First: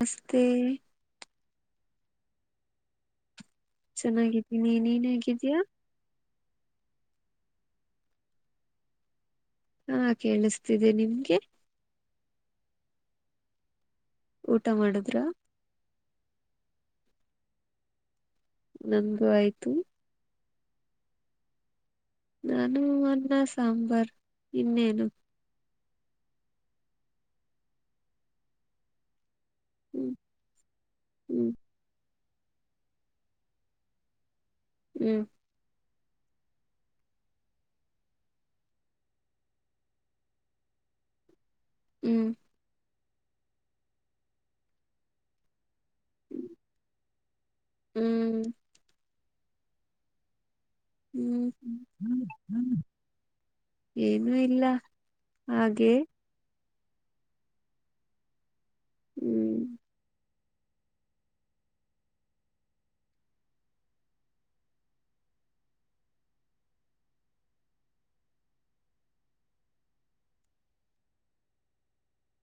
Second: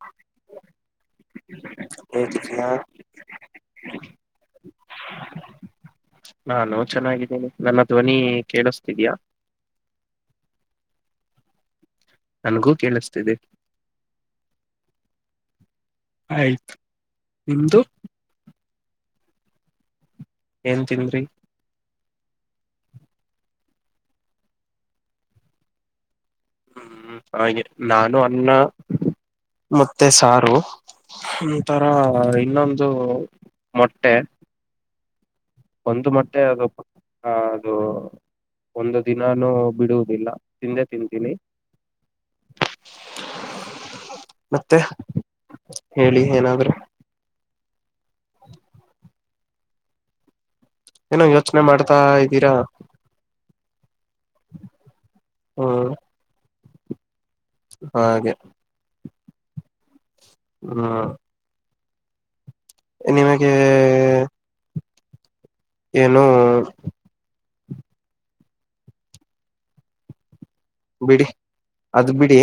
ನಮಸ್ತೆ ಚೆನ್ನಾಗಿದ್ದೀನಿ ನಿನ್ ಹೇಗಿದೀಯಾ. ನಾನು ಚೆನ್ನಾಗಿದಿನಿ ನನ್ನ ಧ್ವನಿ ಕೇಳುಸ್ತಿದೀಯಾ. ಹಾ ಕೇಳುಸ್ತಿದೆ ನಿಮ್ಗೆ. ನನ್ಗೂ ಕೇಳುಸ್ತಿದೆ. ಊಟ ಮಾಡುದ್ರ. ಆಯ್ತು ನಿಮ್ದು. ನನ್ದು ಆಯ್ತು. ಏನ್ ತಿಂನ್ದ್ರಿ. ನಾನು ಅನ್ನ ಸಾಂಬಾರ್ ಇನ್ನೇನು. ಹ್ಮ್ ಹಾಗೆ ನಾನು ಅನ್ನ. ಮತ್ತೆ ಹ್ಮ್ ಸಾರು ಹ್ಮ್ ಒಂತರ ಇನ್ನೊಂದು ಮೊಟ್ಟೆ. ಹ್ಮ್ ಒಂದ್ ಮತ್ತೆ ಅದು ಹ ಅದು ಒಂದು ದಿನಾನೂ ಬಿಡುವುದಿಲ್ಲ ತಿಂದೆ ತಿಂತೀನಿ. ಹ್ಮ್ ಮತ್ತೆ ಹೇಳಿ ಏನಾದ್ರೆ. ಹ್ಮ್ ಏನೋ ಹ್ಮ್ ಯೋಚನೆ ಹ್ಮ್ ಮಾಡ್ತಾ ಇದ್ದೀರಾ. ಏನು ಇಲ್ಲ ಹ್ಮ್ ಹಾಗೆ. ಹಾಗೆ. ಹ್ಮ್. ಹ್ಮ. ನಿಮಗೆ. ಏನು. ಬಿಡಿ ಅದ್ ಬಿಡಿ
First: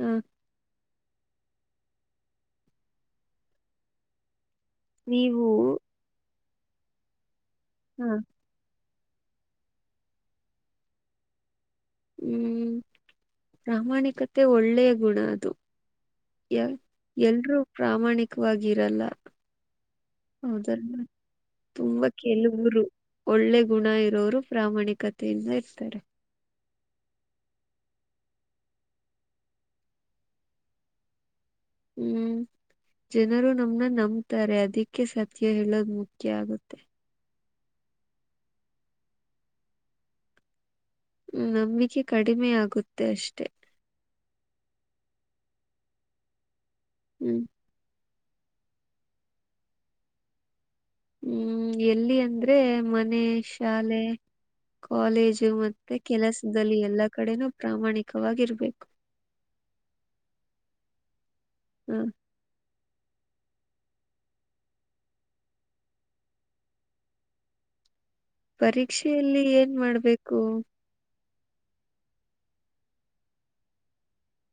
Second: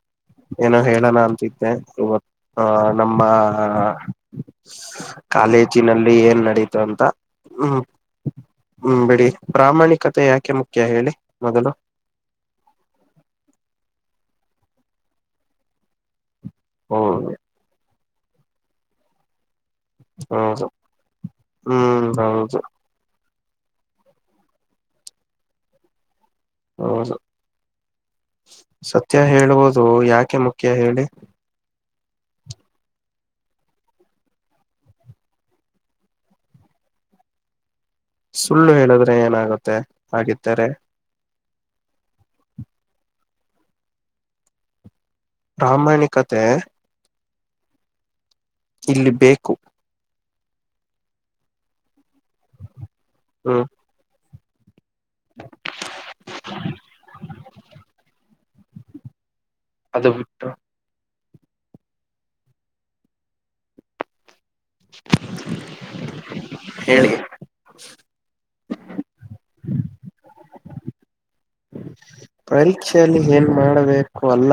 ಹ್ಮ್ಮ್ ಏನೋ ಹೇಳೋನಾ ಅಂತ ಇದ್ದೆ ಇವತ್ತು ನಮ್ಮ ಆಹ್ಹ್ ನೀವು ಕಾಲೇಜಿನಲ್ಲಿ ಏನ್ ನಡೀತು ಅಂತ ಹ್ಮ್. ಹ್ಮ್ ಹ್ಮ್ ಬಿಡಿ ಪ್ರಾಮಾಣಿಕತೆ ಯಾಕೆ ಮುಖ್ಯ ಹೇಳಿ ಮೊದಲು. ಹ್ಮ್ ಪ್ರಾಮಾಣಿಕತೆ ಒಳ್ಳೆಯ ಗುಣ ಅದು ಅಹ್ ಹೌದು ಎಲ್ಲರೂ ಪ್ರಾಮಾಣಿಕವಾಗಿರಲ್ಲ ಹೌದು ಹೌದಲ್ಲ ಹ್ಮ್ ತುಂಬಾ ಹೌದು ಕೆಲವರು ಒಳ್ಳೆ ಗುಣ ಇರೋರು ಪ್ರಾಮಾಣಿಕತೆಯಿಂದ ಇರ್ತರೆ ಹೌದು ಸತ್ಯ ಹೇಳುವುದು ಯಾಕೆ ಮುಖ್ಯ ಹೇಳಿ ಹ್ಮ್ ಜನರು ನಮ್ಮನ ನಂಬತಾರೆ ಅದಕ್ಕೆ ಸತ್ಯ ಹೇಳೋದು ಮುಖ್ಯ ಆಗುತ್ತೆ ಸುಳ್ಳು ಹೇಳದ್ರೆ ಏನಾಗುತ್ತೆ ಆಗಿದ್ದೇರೆ ನಂಬಿಕೆ ಕಡಿಮೆ ಆಗುತ್ತೆ ಅಷ್ಟೆ ಪ್ರಾಮಾಣಿಕತೆ ಹ್ಮ್ ಇಲ್ಲಿ ಬೇಕು ಹ್ಮ್ ಎಲ್ಲಿ ಅಂದ್ರೆ ಮನೆ ಹ್ಮ್ ಶಾಲೆ. ಕಾಲೇಜು ಮತ್ತೆ ಕೆಲಸದಲ್ಲಿ ಎಲ್ಲಾ ಕಡೆನೂ ಪ್ರಾಮಾಣಿಕವಾಗಿರ್ಬೇಕು ಅದು ಬಿಟ್ಟು ಹ್ಮ್ ಹೇಳಿ ಪರೀಕ್ಷೆಯಲ್ಲಿ ಏನ್ ಮಾಡ್ಬೇಕು ಪರೀಕ್ಷೆಯಲ್ಲಿ ಏನ್ ಮಾಡಬೇಕು ಅಲ್ಲ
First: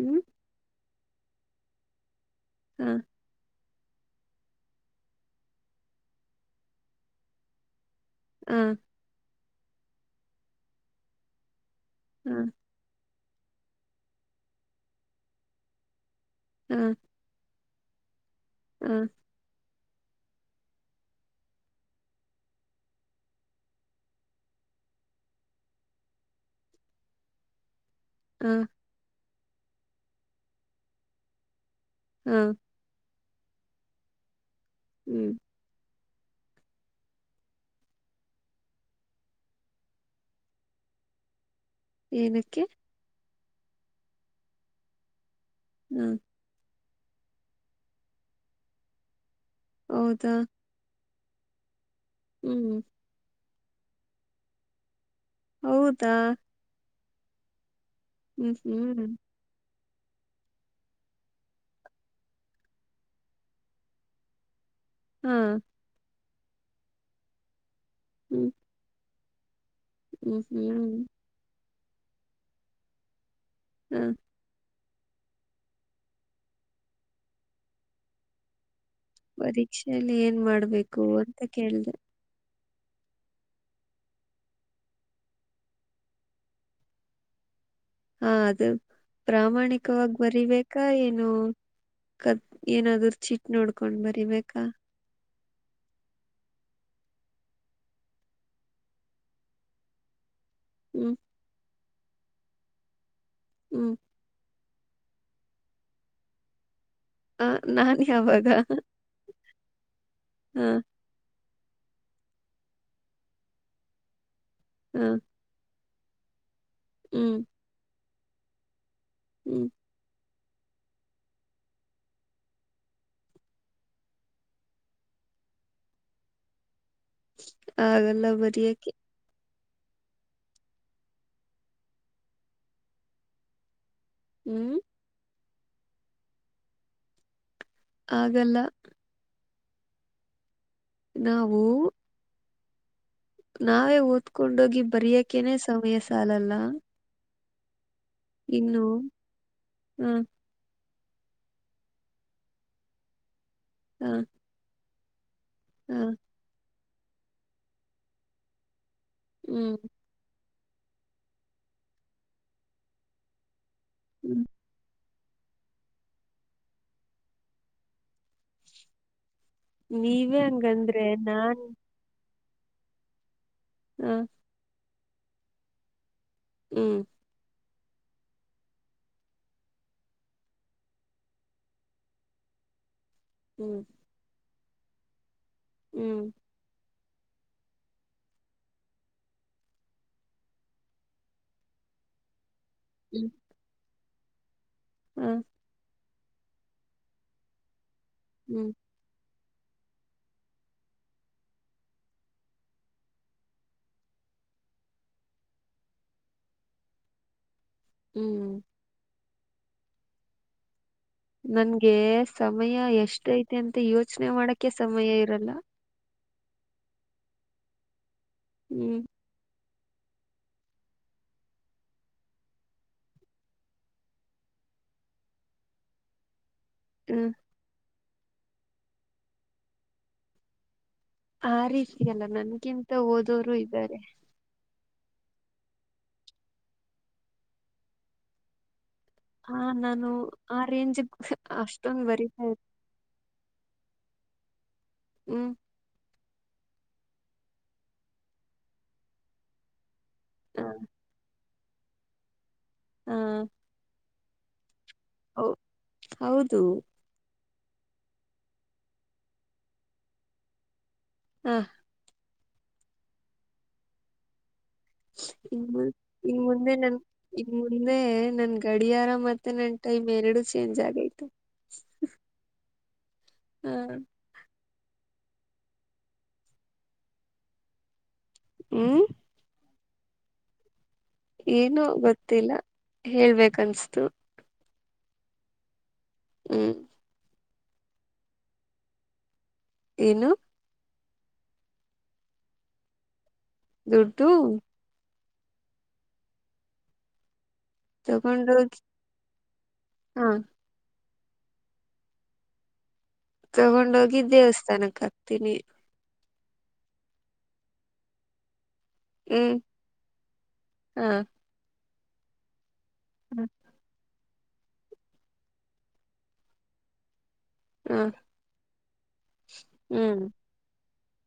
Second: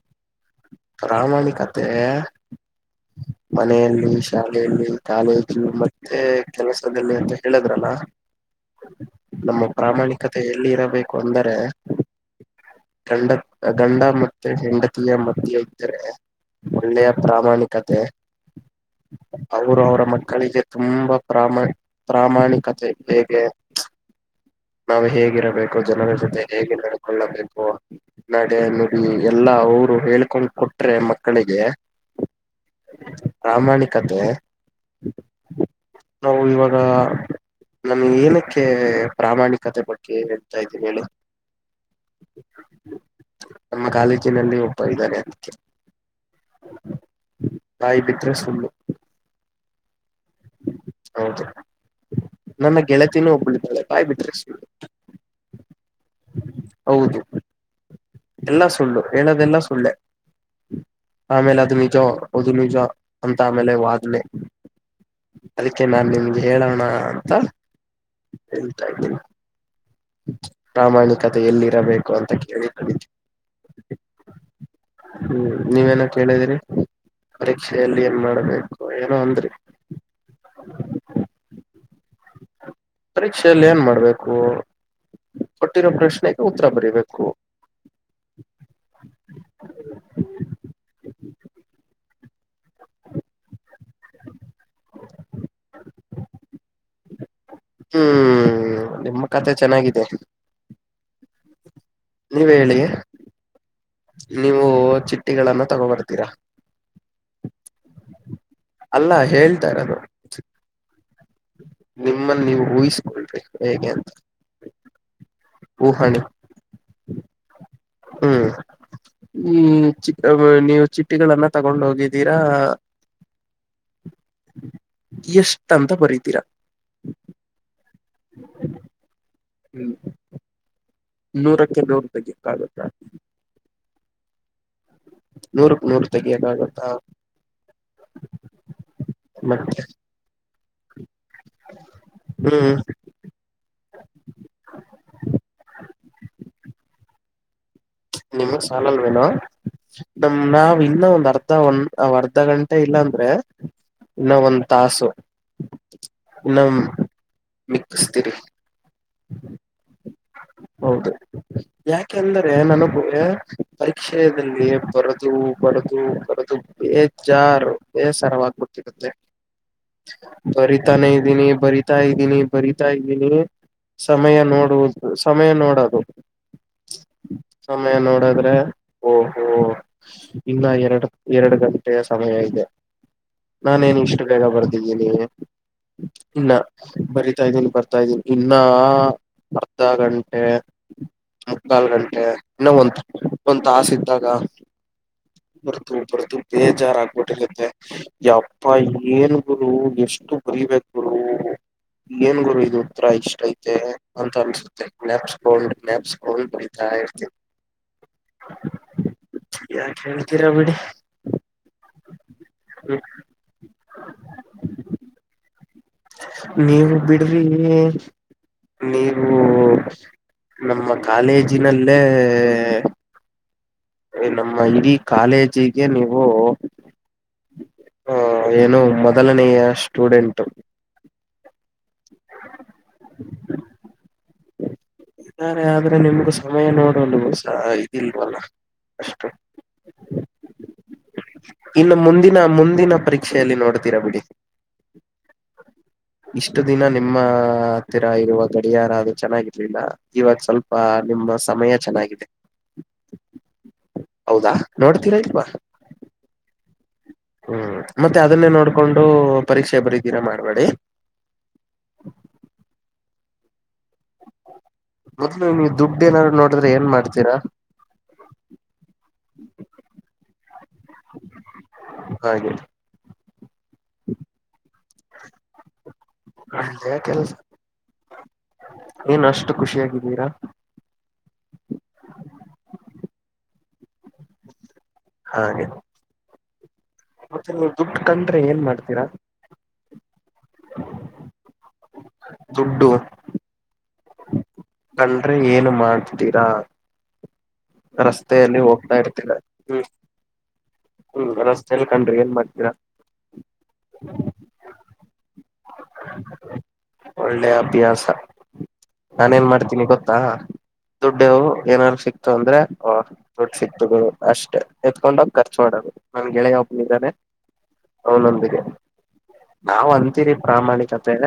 ಹ್ಮ್ ಪ್ರಾಮಾಣಿಕತೆ [inaudible] ಮನೆಯಲ್ಲಿ ಶಾಲೆಯಲ್ಲಿ ಕಾಲೇಜು ಮತ್ತೆ ಕೆಲಸದಲ್ಲಿ ಅಂತ ಹೇಳಿದ್ರಲ್ಲ ಹಾ ನಮ್ಮ ಪ್ರಾಮಾಣಿಕತೆ ಎಲ್ಲಿ ಇರಬೇಕು ಅಂದರೆ ಹ ಗಂಡ [inaudible] ಗಂಡ ಮತ್ತೆ ಹೆಂಡತಿಯ ಮದ್ಯ ಇದ್ದರೆ ಹ [unintelligible] ಒಳ್ಳೆಯ ಪ್ರಾಮಾಣಿಕತೆ ಹ್ಮ್ ಅವರು ಅವರ ಮಕ್ಕಳಿಗೆ ತುಂಬಾ ಪ್ರಾಮಾಣಿ ಪ್ರಾಮಾಣಿಕತೆ ಹೇಗೆ ನಾವು ಹೇಗಿರಬೇಕು ಜನರ ಜೊತೆ ಹೇಗೆ ನಡ್ಕೊಳ್ಳಬೇಕು‌. ಹ ನಡೆ ನುಡಿ ಎಲ್ಲಾ ಅವರು ಹೇಳ್ಕೊಂಡ್ ಕೊಟ್ರೆ ಮಕ್ಕಳಿಗೆ ಹ್ಮ್ ಪ್ರಾಮಾಣಿಕತೆ ಹ್ಮ್ ನಾವು ಇವಾಗ ನನ್ ಏನಕ್ಕೆ ಪ್ರಾಮಾಣಿಕತೆ ಬಗ್ಗೆ ಹೇಳ್ತಾ ಇದ್ದೀನಿ ಹೇಳಿ. ಏನಿಕ್ಕೆ ನಮ್ಮ ಕಾಲೇಜಿನಲ್ಲಿ ಒಬ್ಬ ಇದ್ದಾನೆ. ಹ್ಮ್ ಬಾಯ್ ಬಿಟ್ರೆ ಸುಳ್ಳು ಹೌದಾ ಹೌದು ಹ್ಮ್ ನನ್ನ ಗೆಳತಿನೂ ಒಬ್ಬಳಿದ್ದಾಳೆ ಬಾಯ್ ಬಿಟ್ರೆ ಸುಳ್ಳು. ಹೌದಾ ಹೌದು ಹ್ಮ್ ಎಲ್ಲಾ ಸುಳ್ಳು ಹ್ಮ್ ಹೇಳೋದೆಲ್ಲ ಸುಳ್ಳೆ ಆಮೇಲೆ ಅದು ನಿಜ ಅದು ನಿಜ ಅಂತ ಆಮೇಲೆ ವಾದನೆ ಹಾ ಅದಕ್ ಕೆ ನಾನ್ ನಿಮ್ಗೆ ಹೇಳೋಣ ಅಂತ ಹೇಳತ್ತಾ ಇದ್ದೀನಿ. ಹ್ಮ ಹೂ ಕತೆ ಎಲ್ಲಿ ಇರಬೇಕು ಅಂತ ಕೇಳಿ ಕಡಿತವಿ. ಹ್ಮ ಹ್ಮ್ ನೀವೇನೋ ಕೇಳಿದಿರಿ ಪರೀಕ್ಷೆಯಲ್ಲಿ ಏನ್ ಮಾಡ್ಬೇಕು ಏನೋ ಅಂದ್ರಿ ಪರೀಕ್ಷೆಯಲ್ಲಿ ಏನ್ ಮಾಡ್ಬೇಕು ಅಂತ ಕೇಳ್ದೆ. ಪರೀಕ್ಷೆಯಲ್ಲಿ ಏನ್ ಮಾಡ್ಬೇಕು ಕೊಟ್ಟಿರೋ ಪ್ರಶ್ನೆಗೆ ಉತ್ತರ ಬರಿಬೇಕು. ಹಾ ಅದು ಪ್ರಾಮಾಣಿಕವಾಗಿ ಬರೀಬೇಕಾ ಏನು. ಕದ್ ಏನಾದೂ ಚಿಟ್ ನೋಡ್ಕೊಂಡ್ ಬರಿಬೇಕಾ. ಹ್ಮ್ ನಿಮ್ಮ ಕತೆೆ ಚೆನ್ನಾಗಿದೆ. ಹ್ಮ್ ನೀವ್ ಹೇಳಿ ಹ್ಮ್ ನೀವು ಚಿಟ್ಟಿಗಳನ್ನ ತಗೋ ಬರ್ತೀರಾ. ಆ ನಾನ್ ಯಾವಾಗ ಅಲ್ಲ ಹೇಳ್ತಾರದು. ಹ್ಮ್ ನಿಮ್ಮನ್ ನೀವು ಊಹಿಸ್ಕೊಳ್ರಿ ಹೇಗೆ ಅಂತ. ಹ್ಮ್ ಓ ಹನೂ ಹ್ಮ್ ಹ್ಮ್ ಈ ಹ್ಮ್ ಚಿ ಅದು ನೀವು ಚಿಟ್ಟಿಗಳನ್ನ ತಗೊಂಡ್ ಹೋಗಿದ್ದೀರಾ. ಎಷ್ಟ್ ಅಂತ ಬರೀತೀರಾ. ಆಗಲ್ಲ ಬರಿಯಕೆ. ಹ್ಮ್ ನೂರಕ್ಕೆ ನೂರು ತೆಗಿಕ್ಕಾಗುತ್ತಾ ಹ್ಮ್ ನೂರಕ ನೂರ ತಗಿಯಕಾಗತ್ತ. ಆಗಲ್ಲ. ಮತ್ತ ನಾವು ಹ್ಮ. ನಾವೇ ಓದ್ಕೊಂಡೋಗಿ ಬರಿಯಕೇನೆ ಸಮಯ ಸಾಲಲ್ಲ. ನಿಮ್ಗ ಇನ್ನು ಸಾಲಲ್ವೇನೋ ಹ ನಮ್ ನಾವ್ ಇನ್ನ ಒಂದ ಅರ್ಧ ಒಂದ ಅ ಅರ್ಧ ಗಂಟೆ ಇಲ್ಲ ಅಂದ್ರೆ ಇನ್ನ ಒಂದ ತಾಸು. ಹಾ ಇನ್ನ ಮಿಕ್ಕಸ್ತೀರಿ. ಹ್ಮ. ಹೌದು ಯಾಕೆಂದರೆ ನನಗೆ ಹ್ಮ್ ಪರೀಕ್ಷೆದಲ್ಲಿ ಬರದು ಬರದು ಬರದು ಬೇಜಾರ ಬೇಸರವಾಗ್ಬಿಟಿರತ್ತೆ. ನೀವೇ ಹಂಗಂದ್ರೆ ಬರಿತಾನೆ ಇದ್ದೀನಿ ನಾನ್ ಬರಿತಾ ಇದ್ದೀನಿ ಬರಿತಾ ಇದ್ದೀನಿ. ಹ ಸಮಯ ನೋಡುವುದು ಸಮಯ ನೋಡೋದು. ಹ್ಞ. ಸಮಯ ನೋಡದ್ರೆ ಓಹೋ ಇನ್ನ ಎರಡ ಎರಡ ಗಂಟೆ ಸಮಯ ಇದೆ. ಹ್ಮ್ ನಾನೇನ ಇಷ್ಟ ಬೇಗ ಬರ್ದಿದ್ದೀನಿ. ಹ್ಮ. ಇನ್ನ ಬರಿತಾ ಇದೀನಿ ಬರ್ತಾ ಇದ್ದೀನಿ ಇನ್ನ ನಾ ಅರ್ಧ ಗಂಟೆ ಮುಕ್ಕಾಲ ಗಂಟೆ ಇನ್ನ ಒಂದ್ ಹ್ಮ. ಒಂದ್ ತಾಸ ಇದ್ದಾಗ ಹ ಬರ್ತು ಬರ್ತು ಬೇಜಾರ ಆಗ್ಬಿಟ್ಟಿರತ್ತೆ ಹ್ಮ್ ಯಪ್ಪ ಏನ ರು ಎಷ್ಟು ಬರಿಬೇಕ ಗುರು. [inaudible] ಏನ್ ಗುರು ಇದು ಉತ್ತರ ಇಷ್ಟ ಐತೆ ಅಂತ ಅನ್ಸುತ್ತೆ ಜ್ಞಾಪುಸ್ಕೊಂಡ ಜ್ಞಾಪುಸ್ಕೊಂಡ ಬರಿತಾ ಇರ್ತಿ. ಹ್ಮ. ಯಾಕ್ ಹೇಳ್ತೀರಾ ಬಿಡಿ. ನನ್ಗೆ ಸಮಯ ಎಷ್ಟ ಐತಿ ಅಂತ ಯೋಚನೆ ಮಾಡಕ ಸಮಯ ಇರಲ್ಲ. ನೀವ ಬಿಡ್ರಿ ಹ್ಮ್ ನೀವ್ ಓ ನಮ್ಮ ಕಾಲೇಜಿನಲ್ಲೇ ಎ ನಮ್ಮ ಇಡೀ ಕಾಲೇಜಿಗೆ ನೀವು ಹ್ಮ. ಹ ಏನೋ ಮೊದಲನೆಯ ಸ್ಟೂಡೆಂಟು. ಆ ರೀತಿಯಲ್ಲ ನನ್ಗಿಂತ ಓದೋರು ಇದ್ದಾರೆ. ಇದಾರೆ ಆದ್ರೆ ನಿಮ್ಗೂ ಸಮಯ ನೋಡಲು ಸಹ ಇದಿಲ್ವಲ್ಲ. ಅಷ್ಟು ಹಾ ನಾನು ಆ ರೇಂಜಗ್ ಅಷ್ಟೊಂದು ಬರಿತಾ ನಿನ ಪರಿ ಷೆಲ್ಲಿ ನೋಡ್ತೀರಾ ಬಿಡಿ. ಹ್ಮ. ಇಷ್ಟ ದಿನ ನಿಮ್ಮ ಹತ್ತಿರ ಇರುವ ಗಡಿಯಾರ ಅದು ಚೆನ್ನಾಗಿರ್ಲಿಲ್ಲ. ಇವಾಗ ಹ ಸ್ವಲ್ಪ ನಿಮ್ಮ ಸಮಯ ಚೆನ್ನಾಗಿದೆ. ಹಾ ಹೌದಾ ನೋಡ್ತೀರಾ ಇಲ್ವಾ ಹೌ ಹೌದು ಹ್ಮ್ ಮತ್ತೆ ಅದನ್ನೇ ನೋಡ್ಕೊಂಡು ಪರೀಕ್ಷೆ ಬರದೀರಾ ಮಾಡ್ಬೇಡಿ. ಹ ಮೊದ್ಲು ಇನ್ ನೀವು ದುಡ್ಡು ಏನಾದ್ರು ಇನ್ ನೋಡಿದ್ರೆ ಮುಂದೆ ಏನ್ ನನ್ ಮಾಡ್ತೀರಾ ಇನ್ ಮುಂದೆ ನನ್ ಗಡಿಯಾರ ಮತ್ತೆ ನನ್ ಟೈಮ್ ಎರಡೂ ಚೇಂಜ್ ಆಗೈತೆ. ಹಾಗೆ ಹ್ಮ್ ಅ ಕೆಲಸ ಹ್ಮ್ ಏನ್ ಅಷ್ಟು ಖುಷಿಯಾಗಿದ್ದೀರಾ. ಏನು ಗೊತ್ತಿಲ್ಲ ಹೇಳ್ಬೇಕು ಅನ್ಸಸ್ತು. ಹಾಗೆ ಹ್ಮ್ ಮತ್ತೆ ನೀವು ದುಡ್ಡು ಕಂಡ್ರೆ ಏನ್ ಮಾಡ್ತೀರಾ. ಏನು ದುಡ್ಡು ದುಡ್ಡು ಕಂಡ್ರೆ ಏನು ಮಾಡತ್ತಿರಾ. ರಸ್ತೆಯಲ್ಲಿ ತಗೊಂಡೋಗಿ ಹೋಗ್ತಾ ಇರತ್ತೀರಾ. ಹಾ ಹ್ಮ್ ರಸ್ತೆ ಅಲ್ಲಿ ಕಂಡ್ರೆ ಏನ್ ಮಾಡ್ತೀರಾ. ತಗೊಂಡೋಗಿ ದೇವಸ್ಥಾನಕ್ ಹಾಕ್ತೀನಿ. ಒಳ್ಳೆ ಅಭ್ಯಾಸ ನಾನೇನ್ ಹ್ಮ್ ಮಾಡ್ತೀನಿ ಗೊತ್ತಾ ಹಾ ದುಡ್ಡೂ ಏನಾದರು ಸಿಕ್ ತೊಂದ್ರೆ ಹ ದುಡ್ ಸಿಕ್ತ್ ಅಷ್ಟೇ ಎತ್ಕೊಂಡೋಗಿ ಖರ್ಚು ಮಾಡದು ನನ್ ಗೆಳೆಯ ಒಬ್ಬನೂ ಇದ್ದಾನೆ. ಅವನೊಂದಿಗೆ ನಾವೂ ಅಂತೀರಿ ಪ್ರಾಮಾಣಿಕತೆ-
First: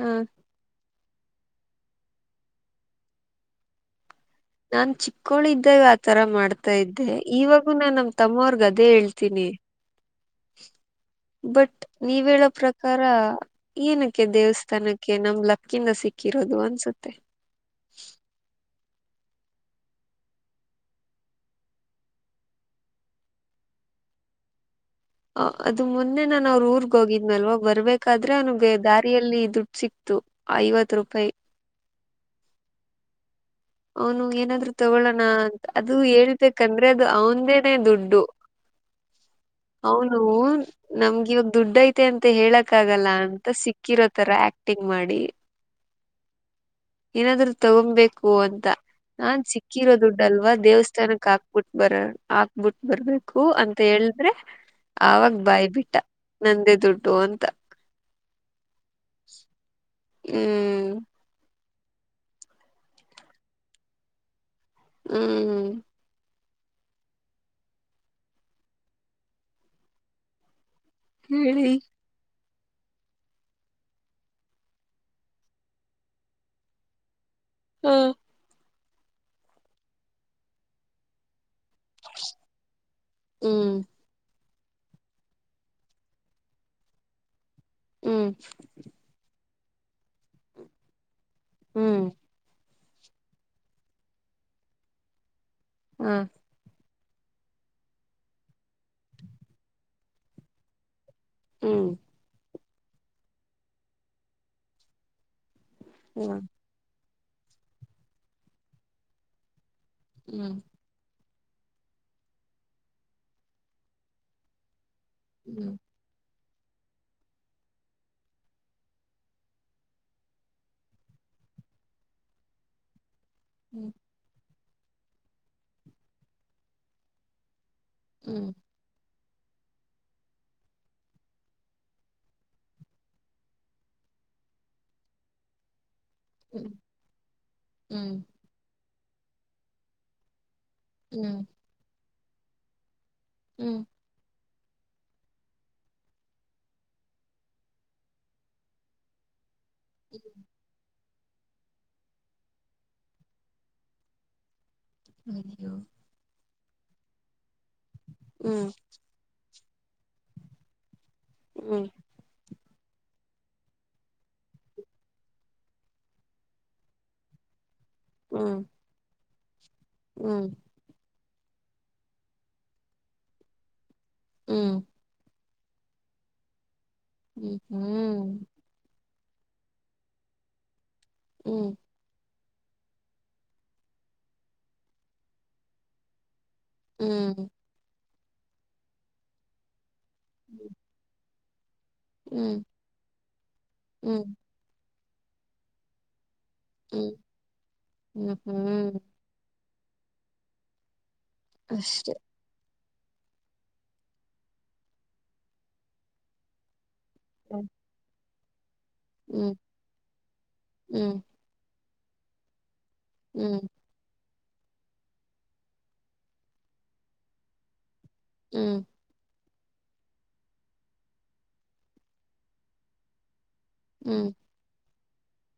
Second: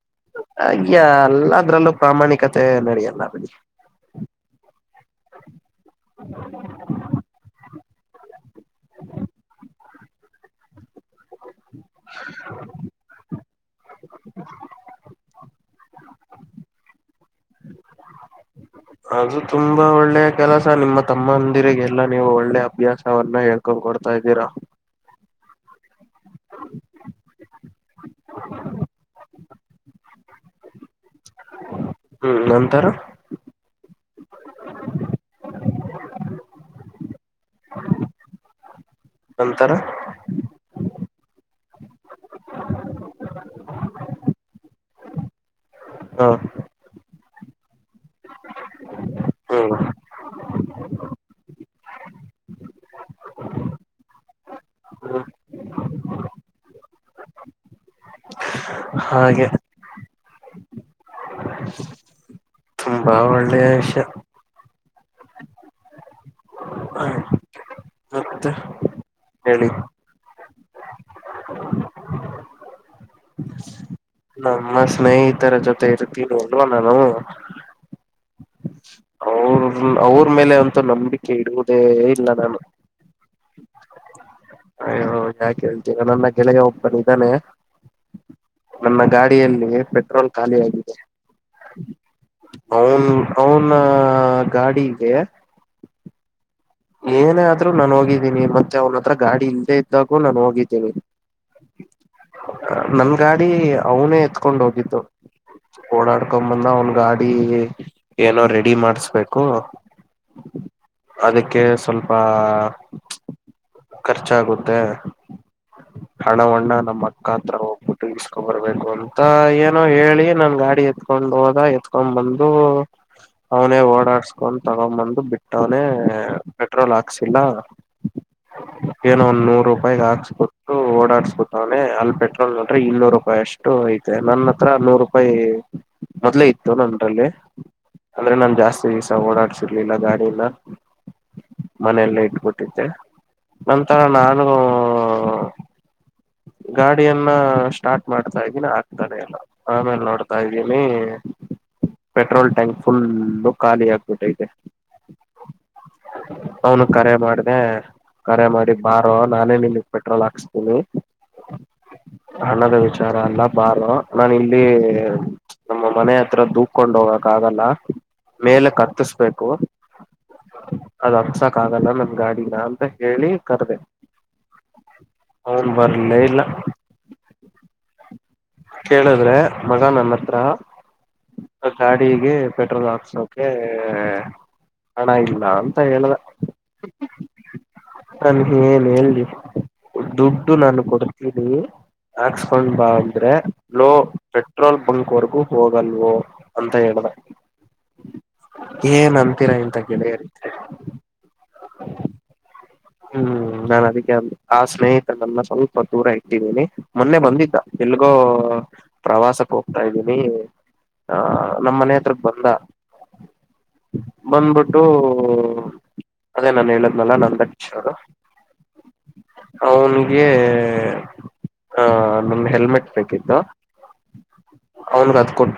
ಹಾ ಅಯ್ಯಾ ಅಲ್ಲ ಅದ್ರಲ್ಲೂ ಪ್ರಾಮಾಣಿಕತೆ ನಡೆಯಲ್ಲ. ನಾನ್ ಚಿಕ್ಕೋಳಿದ್ದಾಗ ಆತರ ಮಾಡ್ತಾ ಇದ್ದೆ ಇವಾಗೂ ನಾನ್ ನಮ್ ತಮ್ಮರ್ ಅದೇ ಹೇಳ್ತೀನಿ ಬಟ್ ನೀವ್ ಹೇಳೋ ಪ್ರಕಾರ ಏನಕ್ಕೆ ದೇವಸ್ಥಾನಕ್ಕೆ ನಮ್ ಲಕ್ಕಿಂದ ಸಿಕ್ಕಿರೋದು ಅನ್ಸುತ್ತೆ. [inaudible] ಅದು ತುಂಬಾ ಒಳ್ಳೆಯ ಕೆಲಸ ನಿಮ್ಮ ತಮ್ಮಂದಿರಿಗೆಲ್ಲಾ ನೀವು ಒಳ್ಳೆ ಅಭ್ಯಾಸವನ್ನು ಹೇಳ್ ಕೊ ಕೊಡ್ತಾ ಇದ್ದೀರಾ. ಅ ಅದು ಮುನ್ ಮೊನ್ನೆ ನಾನು ಅವರು ಊರಿಗೆ ಹೋಗಿದನಲ್ವ ಬರ್ಬೇಕಾದ್ರೆ ಅವನಿಗೆ ದಾರಿಯಲ್ಲಿ ದುಡ್ಡು ಸಿಕ್ತು. ಐವತ್ತು ರೂಪಾಯಿ. ಹ್ಮ್ ನಂತರ ಅವನು ಏನಾದ್ರು ತಗೊಳೋಣ ಅಂತ ಅದು ಹೇಳ್ಬೇಕಂದ್ರೆ ಅದು ಅವನದೇನೇ ದುಡ್ಡು [inaudible] ನಂತರ ಅವನೂ- ನಮ್ಗ ಇವಾಗ ದುಡ್ಡ ಐತೆ ಅಂತ ಹೇಳಕ ಆಗಲ್ಲ ಅಂತ ಸಿಕ್ಕಿರೋತರ ಆಕ್ಟಿಂಗ್ ಮಾಡಿ. [inaudible] ಹ ಏನಾದ್ರು ತಗೊಂಬೇಕು ಅಂತ ನಾನ ಹ್ಮ್ ಸಿಕ್ಕಿರೋ ದುಡ್ಡಲ್ವಾ ದೇವಸ್ಥಾನಕ ಹಾಕ್ಬಿಟ್ಟ ಬರ ಆಕ್ಬಿಟ್ಟ ಬರ್ಬೇಕು ಅಂತ ಹೇಳದ್ರೆ ಹ್ಮ್ ಅವಾಗ ಬಾಯ್ಬಿಟ್ಟ ನಂದೇ ದುಡ್ಡು ಅಂತ. ಹಾಗೆ ಹ್ಮ. ತುಂಬಾ ಒಳ್ಳೆ ವಿಷ. ಹ್ಮ. [inaudible] ಮತ್ತೆ ಹೇಳಿ. ಹೇಳಿ ನಮ್ಮ ಸ್ನೇಹಿತರ ಜೊತೆ [unintelligible] ಅಲ್ವಾ ನಾನು ಹಾ ಅವ್ರ ಅವ್ರ ಮೇಲೆ ಅಂತ ನಂಬಿಕೆ ಇಡುವುದೇ ಇಲ್ಲ ನಾನು. ಹ್ಮ. [unintelligible] ನಮ್ಮ ಕೆಳ್ಗೆ ಒಬ್ಬನ ಇದ್ದಾನೆ. ಹ್ಮ. ನನ್ನ ಗಾಡಿಯಲ್ಲಿ ಪೆಟ್ರೋಲ್ ಖಾಲಿ ಆಗಿದೆ. ಹ್ಮ. ಅವ್ನ ಅವನ ಗಾಡಿಗೆ ಹ್ಮ. ಏನೇ ಆದ್ರೂ ನಾನ ಹೋಗಿದ್ದೀನಿ ಮತ್ತೆ ಅವನ ಹತ್ರ ಗಾಡಿ ಇಲ್ಲದೇ ಇದ್ದಾಗೂ ನಾನ ಹೋಗಿದ್ದೀನಿ. ಹ್ಮ. ನನ್ ಗಾಡಿ ಅವನೇ ಎತ್ಕೊಂಡ ಹೋಗಿದ್ದು ಹ್ಮ್ ಓಡಾಡ್ಕೊಂಡ ಬಂದ ಅವ್ನ ಗಾ ಡಿ ಏನೋ ರೆಡಿ ಮಾಡಸ್ಬೇಕು. ಹ್ಮ. ಅದಿಕ್ಕೆ ಸ್ವಲ್ಪ ಖರ್ಚಾಗುತ್ತೆ. ಹ್ಞ. ಹಣವನ್ನ ನಮ್ಮ ಅಕ್ಕ ಹತ್ರ ಹೋಗ್ಬಿಟ್ಟು ಇಸ್ಕೊ ಬರ್ಬೇಕು ಅಂತ ಏನೋ ಹೇಳಿ ನನ್ನ ಗಾಡಿ ಎತ್ತ ಕತ್ಕೊಂಡ ಹೋದ ಎತ್ಕೊಂಡ್ ಬಂದು ಅವನೇ ಹ್ಮ್ ಓಡಾಡ್ಸ ಕೊಂದ ತಗೊಂಬಂದು ಬಿಟ್ಟವನೆ ಪೆಟ್ರೋಲ್ ಹಾಕ್ಸಿಲ್ಲ. ಹ್ಮ. ಏನೋ ಒಂದ ನೂರ ರೂಪಾಯಿದ ಹಾಕ್ಸ್ ಓಡಾಡ್ಸ ಬಿಟ್ಟವ್ನೆ ಅಲ್ಲಿ ಪೆಟ್ರೋಲ್ ನೋಡ್ರೆ ಇನ್ನೂರ ರೂಪಾಯಷ್ಟು ಐತೆ ನನ್ನ ಹತ್ರ ನೂರು ರೂಪಾಯಿ. ಮೊದ್ಲೇ ಹ್ಮ್ ಇತ್ತು ನನ್ರಲ್ಲಿ ಹ್ಮ್ ಅಂದ್ರೆ ನಾ ಜಾಸ್ತಿ. ಓಡಾಡ್ಸರ್ಲಿಲ್ಲ ಗಾಡಿನ ಹ್ಮ. ಮನೆಯಲ್ಲ ಇಟ್ಬಿಟ್ಟಿದ್ದೆ ಹ್ಮ್ ನಂತ ನಾನು ಗಾಡಿಯನ್ನ ಸ್ಟಾರ್ಟ್ ಮಾಡ್ತಾ ಇದೀನಿ ಆಗ್ತಾನೆ ಇಲ್ಲ ಆಮೇಲ ನೋಡ್ತಾ ಇ ಮ ಪೆಟ್ರೋಲ್ ಟ್ಯಾಂಕ್ ಫುಲ್ಲು ಖಾಲಿ ಆಕ್ಬಿಟ್ಟೈತೆ. ಅಯ್ಯೋ ಅವನು ಕರೆ ಮಾಡ್ದ ಕರೆ ಮಾಡಿ ಬಾರೋ ನಾನೇ ನಿಮಗ್ ಪೆಟ್ರೋಲ್ ಹಾಕ್ಸ ಹಲೋ ಹುಂ ಹಣದ ವಿಚಾರ ಅಲ್ಲಾ ಬಾರೊ ನಾನು ಇಲ್ಲಿ ನಮ್ಮ ಮನೆ ಹತ್ರ ದೂಕ್ಕೊಂಡ್ ಹೋಗಕ್ ಆಗಲ್ಲಾ ಮೇಲೆ ಕತ್ತರಸ್ ಬೇಕು ಹುಂ ಅದ್ ಅತ್ಸಕ ಆಗಲ್ಲ ನಾನ್ ಗಾಡಿನ ಅಂತ ಹೇಳಿ ಕರ್ದೆ ಹುಂ ಅವನ ಬರಲೇ ಇಲ್ಲ ಹುಂ ಕೇಳಿದ್ರೆ ಮಗ ನನ್ನ ಹತ್ರ ಹ್ಮ್ ಗಾಡಿಗೆ ಪೆಟ್ರೋಲ್ ಹಾಕ್ಸ ಅ ಹಣ ಇಲ್ಲಾ ಅಂತ ಹೇಳ್ದಾ ಹುಂ ನಾನ ಏನ್ ಹೇಳ ದುಡ್ಡು ನಾನು ಕೊಡ್ತಿದ್ದೀ ಹ್ಮ್ ಹಾಕ್ಸಕೋಂಡ್ ಬಾ ಅಂದ್ರೆ ಲೋ ಹ್ಮ್ ಪೆಟ್ರೋಲ್ ಬಂಕ್ ವರೆಗೂ ಹೋಗಲ್ವೋ ಅಂತ ಹೇಳದಾ ಹ್ಮ್ ಹ್ಮ್ ಹ್ಮ್ ಏನ್ ಅಂತೀರಾ ಇಂತಾ ಗೆಳೆಯರಿಗೆ ಅಷ್ಟೇ ಹ್ಮ್ ನಾನ್ ಅದಕ್ಕೆ ಆ ಸ್ನೇಹಿತ ನನ್ನ ಸ್ವಲ್ಪ ದೂರ ಇಟ್ಟಿದ್ದೀನಿ ಮೊನ್ನೆ ಬಂದಿದ್ದ ಹ್ಮ್ ಎಲ್ಲಿಗೋ ಪ್ರವಾಸಕ್ಕೆ ಹೋಗ್ತಾ ಇದ್ದೀನಿ ಹ್ಮ್ ಆಹ ನಮ್ ಮನೆ ಹತ್ರಕ ಬಂದಾ ಹುಂ ಬಂದ್ಬಿಟ್ಟು ಅದೇ ನಾನ ಹೇಳಿದ್ದೆಲ್ಲಾ ನನ್ನಕ್ಷ ಅವರು ಹುಂ ಅವನಿಗೆ ಹ ನಮ್ ಹೆಲ್ಮೆಟ್ ಬೇಕಿತ್ತು ಹುಂ ಅವನ್ ಅತ್ಕೊಂಡ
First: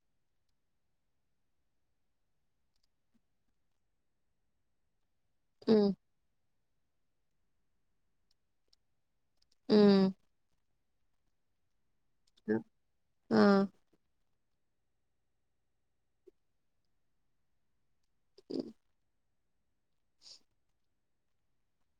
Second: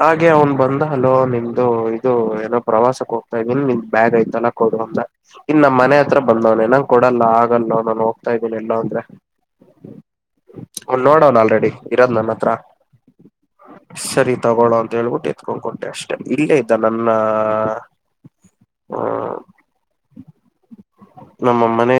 ಹಾಗೆ ಅವನ್ ಬಂದ ಹಲೋ ನಿಮ್ದು ಇದು ಏನೋ ಪ್ರವಾಸಕ್ ಹೋಗ್ತಾ ಇದೀನಿ ನಿಮ್ ಬ್ಯಾಗ್ ಐತಲ್ಲಾ [unintelligible] ಇನ್ ನಮ್ಮ್ ಹ್ಮ್ ಮನೆ ಹತ್ರ ಬಂದವ್ನೆ ನಂಗ ಕೊಡಲ್ಲ ಆಗಲ್ಲ ನಾನು ಹೋಗ್ತಾ ಇದೀನ ಇಲ್ಲಾ ಅಂದ್ರೆ ಹೂ ಅವನ್ ನೋಡ ಅವನ್ ಆಲ್ರೆಡಿ ಇರೋದ್ ನನ್ನ ಹತ್ರ ಹಾ ಸರಿ ತಗೋಳೋ ಅಂತ ಹೇಳ್ಬಿಟ್ಟು ಎತ್ಕೊ ಕೋಂಟ್ಟೆ ಅಷ್ಟೆ ಇಲ್ಲೇ ಇದ್ದ ನನ್ನ [inaudible] ಹಾ [inaudible] [inaudible] ನಮ್ಮ ಅಮ್ಮನೆ